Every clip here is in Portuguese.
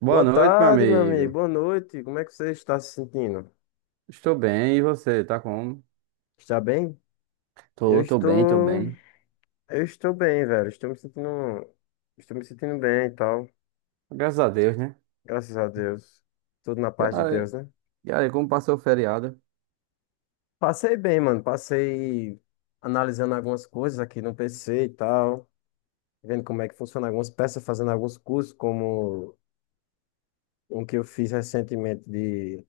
Boa Boa noite, meu tarde, meu amigo. amigo. Boa noite. Como é que você está se sentindo? Estou bem, e você? Tá como? Está bem? Eu Tô bem, tô estou, bem. eu estou bem, velho. Estou me sentindo bem e tal. Graças a Deus, né? Graças a Deus. Tudo na E paz de aí, Deus, né? e aí, como passou o feriado? Passei bem, mano. Passei analisando algumas coisas aqui no PC e tal, vendo como é que funciona algumas peças, fazendo alguns cursos, como um que eu fiz recentemente de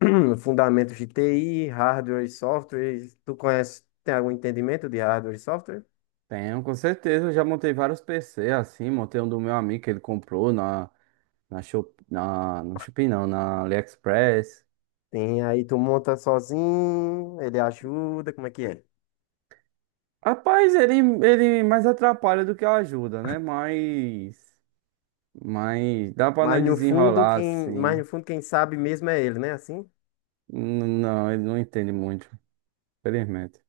fundamentos de TI, hardware e software. Tu conhece, tem algum entendimento de hardware e software? Tenho, com certeza. Eu já montei vários PC assim. Montei um do meu amigo que ele comprou Shop, no Shopee, não, na AliExpress. Tem, aí tu monta sozinho, ele ajuda, como é que é? Rapaz, ele mais atrapalha do que ajuda, né? Mas dá pra Mas nós no fundo, desenrolar quem, mas assim. no fundo, quem sabe mesmo é ele, né? Assim? Não, ele não entende muito, infelizmente.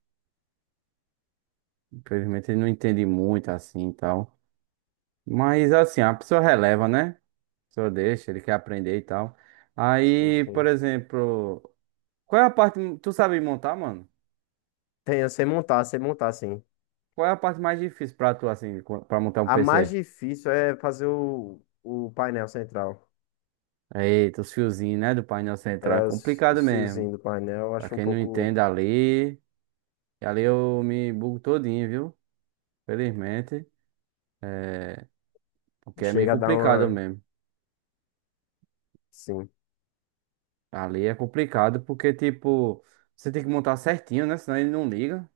Infelizmente, ele não entende muito assim e tal. Mas assim, a pessoa releva, né? A pessoa deixa, ele quer aprender e tal. Sim, Aí, por sim. exemplo, qual é a parte. Tu sabe montar, mano? Tem, eu sei montar, sim. Qual é a parte mais difícil pra tu, assim, pra montar um A mais PC? difícil é fazer o painel central. Eita, os fiozinhos, né? Do painel central. É É, os, complicado os mesmo. fiozinhos do painel, eu Pra acho um quem não pouco. entende ali. E ali eu me bugo todinho, viu? Felizmente. Porque é meio Chega a dar complicado uma. mesmo. Sim. Ali é complicado porque, tipo, você tem que montar certinho, né? Senão ele não liga.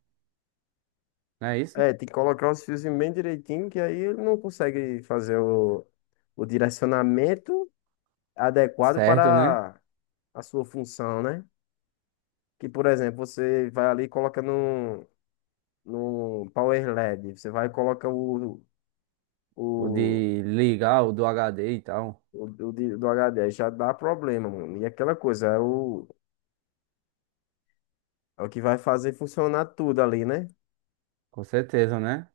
Não é isso? É, tem que colocar os fiozinhos bem direitinho, que aí ele não consegue fazer o direcionamento adequado Certo, né? para a sua função, né? Que, por exemplo, você vai ali e coloca no Power LED, você vai e coloca O o, de ligar o do HD e tal. o do HD, aí já dá problema, mano. E aquela coisa, é o que vai fazer funcionar tudo ali, né? Com certeza, né?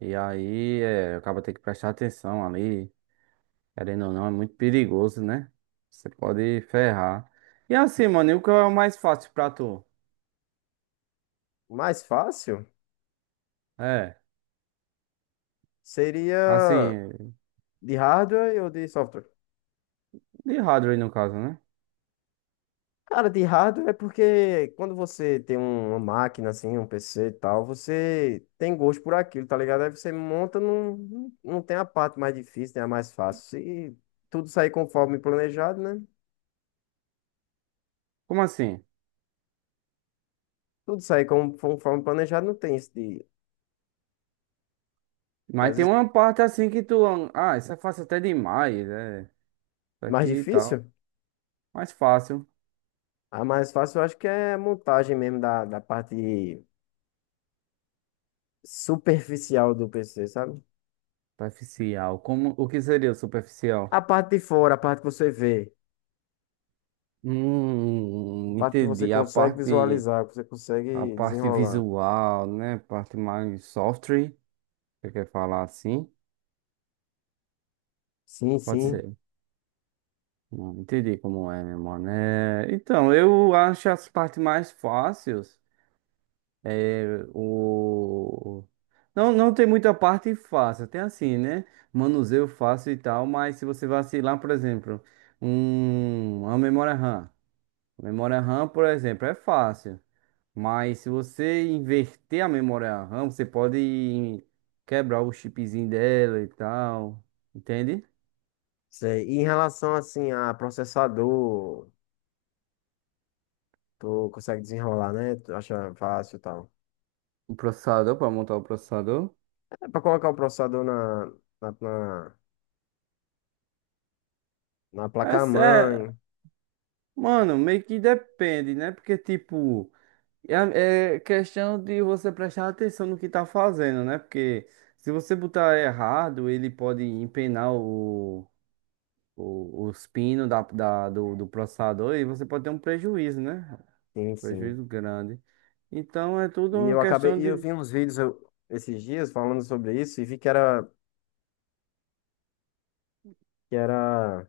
E aí, acaba ter que prestar atenção ali. Querendo ou não, é muito perigoso, né? Você pode ferrar. E assim, mano, e o que é o mais fácil pra tu? O mais fácil É, seria assim, de hardware ou de software? de hardware no caso, né? Cara, de hardware é porque quando você tem uma máquina assim, um PC e tal, você tem gosto por aquilo, tá ligado? Aí você monta, não tem a parte mais difícil, tem a mais fácil. Se tudo sair conforme planejado, né? Como assim? Tudo sair conforme planejado, não tem isso de, que Mas às tem vezes, uma parte assim que tu. Ah, isso é fácil até demais, é. Isso mais aqui e tal. difícil. Mais fácil. A mais fácil eu acho que é a montagem mesmo da, da parte superficial do PC, sabe? Superficial. Como, o que seria o A superficial? parte de fora, a parte que você vê, a parte que você Entendi. A consegue parte. visualizar, que você A consegue parte desenrolar. visual, né? Parte mais software, você quer falar assim? Sim, Pode sim. ser. Não entendi como é, meu mano. É, então, eu acho as partes mais fáceis. É, o... Não, não tem muita parte fácil. Tem assim, né? Manuseio fácil e tal, mas se você vacilar, por exemplo, uma memória RAM. Memória RAM, por exemplo, é fácil. Mas se você inverter a memória RAM, você pode quebrar o chipzinho dela e tal. Entende? Sei. E em relação assim a processador, tu consegue desenrolar, né? Tu acha fácil e tal. O processador, para montar o processador. É pra colocar o processador na, na, na Mas é, placa-mãe. mano, meio que depende, né? Porque, tipo, é questão de você prestar atenção no que tá fazendo, né? Porque se você botar errado, ele pode empenar os pinos do processador e você pode ter um prejuízo, né? Sim, sim. Prejuízo grande. Então é tudo E uma eu acabei, questão e eu de. vi uns vídeos esses dias falando sobre isso e vi que era,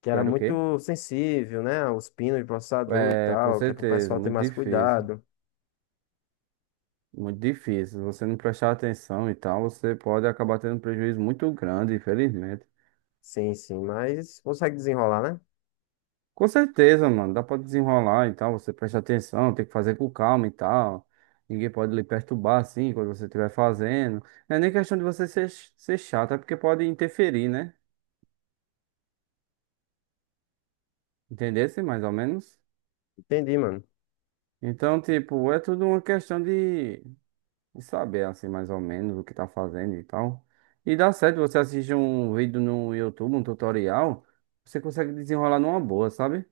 que era Quero o quê? muito sensível, né? Os pinos de processador e É, com tal, que é pro certeza, pessoal ter muito mais difícil. cuidado. Muito difícil. Se você não prestar atenção e tal, você pode acabar tendo um prejuízo muito grande, infelizmente. Sim, sim, mas consegue desenrolar, né? Com certeza, mano. Dá pra desenrolar e tal. Você presta atenção, tem que fazer com calma e tal. Ninguém pode lhe perturbar assim quando você estiver fazendo. Não é nem questão de você ser chato, é porque pode interferir, né? Entendesse mais ou menos? Entendi, mano. Então, tipo, é tudo uma questão de. E saber assim mais ou menos o que tá fazendo e tal. E dá certo, você assiste um vídeo no YouTube, um tutorial, você consegue desenrolar numa boa, sabe?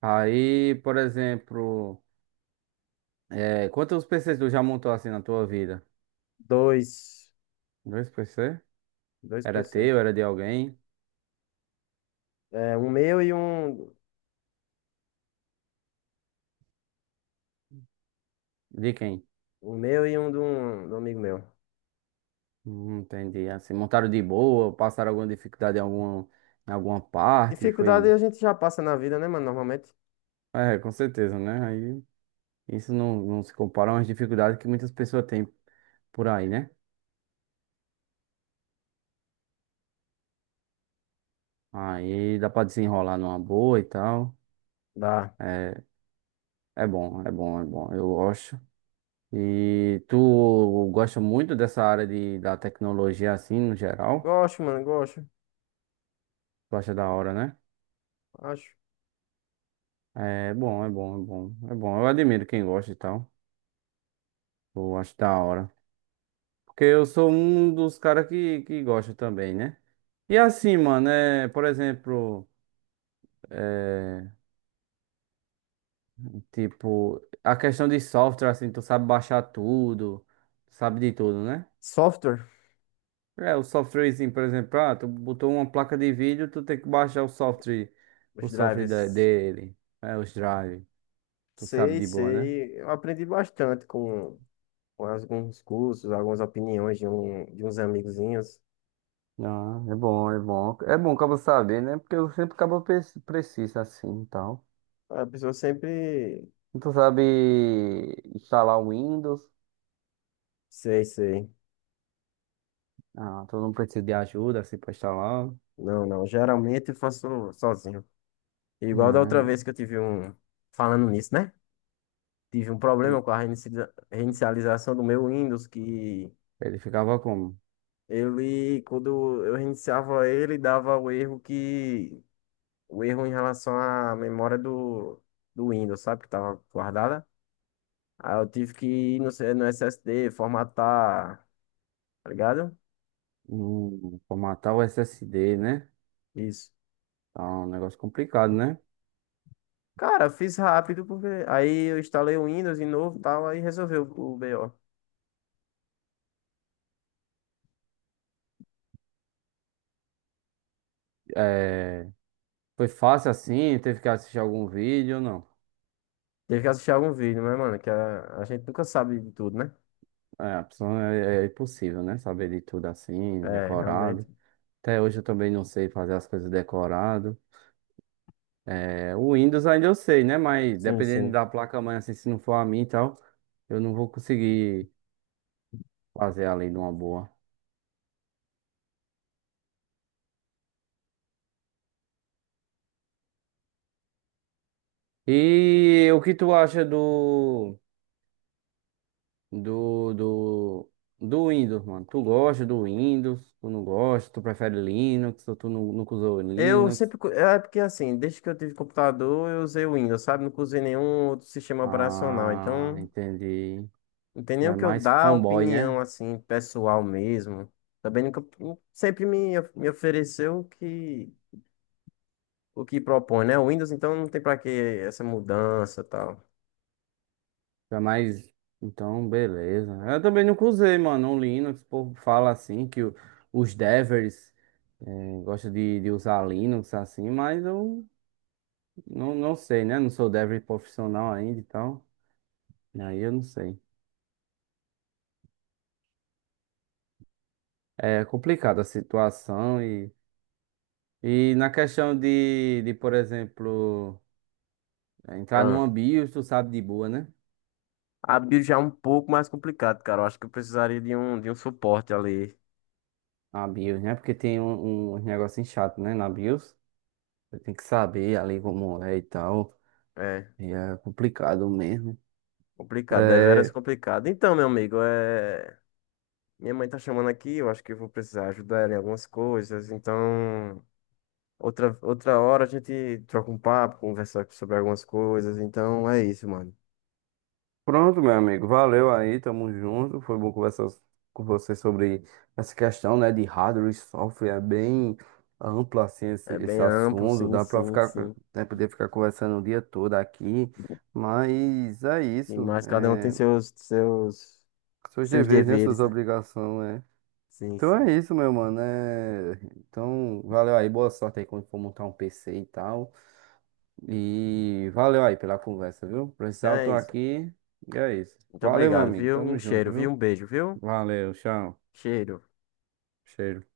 Aí, por exemplo, quantos PCs tu já montou assim na tua vida? Dois, Dois PC? dois Era PC. teu, era de alguém? É, um meu e um. De quem? O meu e um de um amigo meu. Entendi. Assim, montaram de boa, passaram alguma dificuldade em alguma parte, Dificuldade foi... a gente já passa na vida, né, mano? Normalmente. É, com certeza, né? Aí isso não, não se compara às dificuldades que muitas pessoas têm por aí, né? Aí dá pra desenrolar numa boa e tal. Dá. É, é bom. Eu gosto. E tu gosta muito dessa área de, da tecnologia assim, no geral? Gosto, mano, gosto. Tu acha da hora, né? Acho. É bom. Eu admiro quem gosta e tal. Eu acho da hora. Porque eu sou um dos caras que gosta também, né? E assim, mano, por exemplo, é, tipo, a questão de software, assim, tu sabe baixar tudo, sabe de tudo, né? Software, É, o softwarezinho, por exemplo, ah, tu botou uma placa de vídeo, tu tem que baixar o os software drivers. dele, é, os drive, tu sabe Sei, de boa, né? sei. Eu aprendi bastante com alguns cursos, algumas opiniões de, um, de uns amigozinhos. Ah, é bom. É bom acaba saber, né? Porque eu sempre acabo precisa assim e tal. A pessoa sempre. E tu sabe instalar o Windows? Sei, sei. Ah, tu não precisa de ajuda assim pra instalar, Não, não. Geralmente eu faço sozinho. Igual da outra né? vez que eu tive um. Falando nisso, né? Tive um problema com a reinicialização do meu Windows que. Ele ficava como? Ele, quando eu reiniciava ele, dava o erro que. O erro em relação à memória do Windows, sabe? Que tava guardada. Aí eu tive que ir no, no SSD, formatar, tá ligado? Formatar o SSD, né? Isso. Tá um negócio complicado, né? Cara, fiz rápido, porque. Aí eu instalei o Windows de novo e tal, aí resolveu o BO. É, foi fácil assim? Teve que assistir algum vídeo ou não? Teve que assistir algum vídeo, mas, mano, que a gente nunca sabe de tudo, né? É, a pessoa é, é impossível, né? Saber de tudo assim, É, realmente. decorado. Até hoje eu também não sei fazer as coisas decorado. É, o Windows ainda eu sei, né? Mas Sim, dependendo sim. da placa-mãe, assim, se não for a minha e tal, eu não vou conseguir fazer além de uma boa. E o que tu acha do, do, do Windows, mano? Tu gosta do Windows? Tu não gosta? Tu prefere Linux? Ou tu nunca usou Linux? É porque assim, desde que eu tive computador, eu usei o Windows, sabe? Nunca usei nenhum outro sistema operacional. Ah, Então, entendi. não tem Tu nem o é que eu mais dar fanboy, opinião, né? assim, pessoal mesmo. Também nunca. Me ofereceu o que propõe, né? O Windows, então não tem pra que essa mudança e tal. Tu é mais. Então, beleza. Eu também nunca usei, mano, o Linux. O povo fala assim que os devers gostam de usar Linux assim, mas eu não, não sei, né? Não sou dev profissional ainda então aí eu não sei. É complicada a situação e na questão de, por exemplo, entrar Ah. numa BIOS, tu sabe de boa, né? A build já é um pouco mais complicado, cara. Eu acho que eu precisaria de um suporte ali. A BIOS, né? Porque tem um, um negócio chato, né? Na BIOS. Você tem que saber ali como é e tal. É. E é complicado mesmo. Complicado, deveras É, complicado. Então, meu amigo, é... minha mãe tá chamando aqui, eu acho que eu vou precisar ajudar ela em algumas coisas. Então, outra hora a gente troca um papo, conversa sobre algumas coisas. Então, é isso, mano. pronto, meu amigo. Valeu aí, tamo junto. Foi bom conversar com você sobre essa questão, né, de hardware e software. É bem amplo assim esse, É bem esse amplo, assunto. sim, Dá pra sim, ficar, sim. né, poder ficar conversando o dia todo aqui. Mas é Sim, isso. mas cada um tem É, seus seus deveres, né, suas deveres, né? obrigações, né? Sim, Então é sim. isso, meu mano. É, então, valeu aí. Boa sorte aí quando for montar um PC e tal. E valeu aí pela conversa, viu? Então Precisar, eu tô é isso. aqui. E é isso. Muito Valeu, meu obrigado, amigo. viu? Um Tamo junto, cheiro, viu? Um viu? beijo, viu? Valeu, tchau. Cheiro. Cheiro.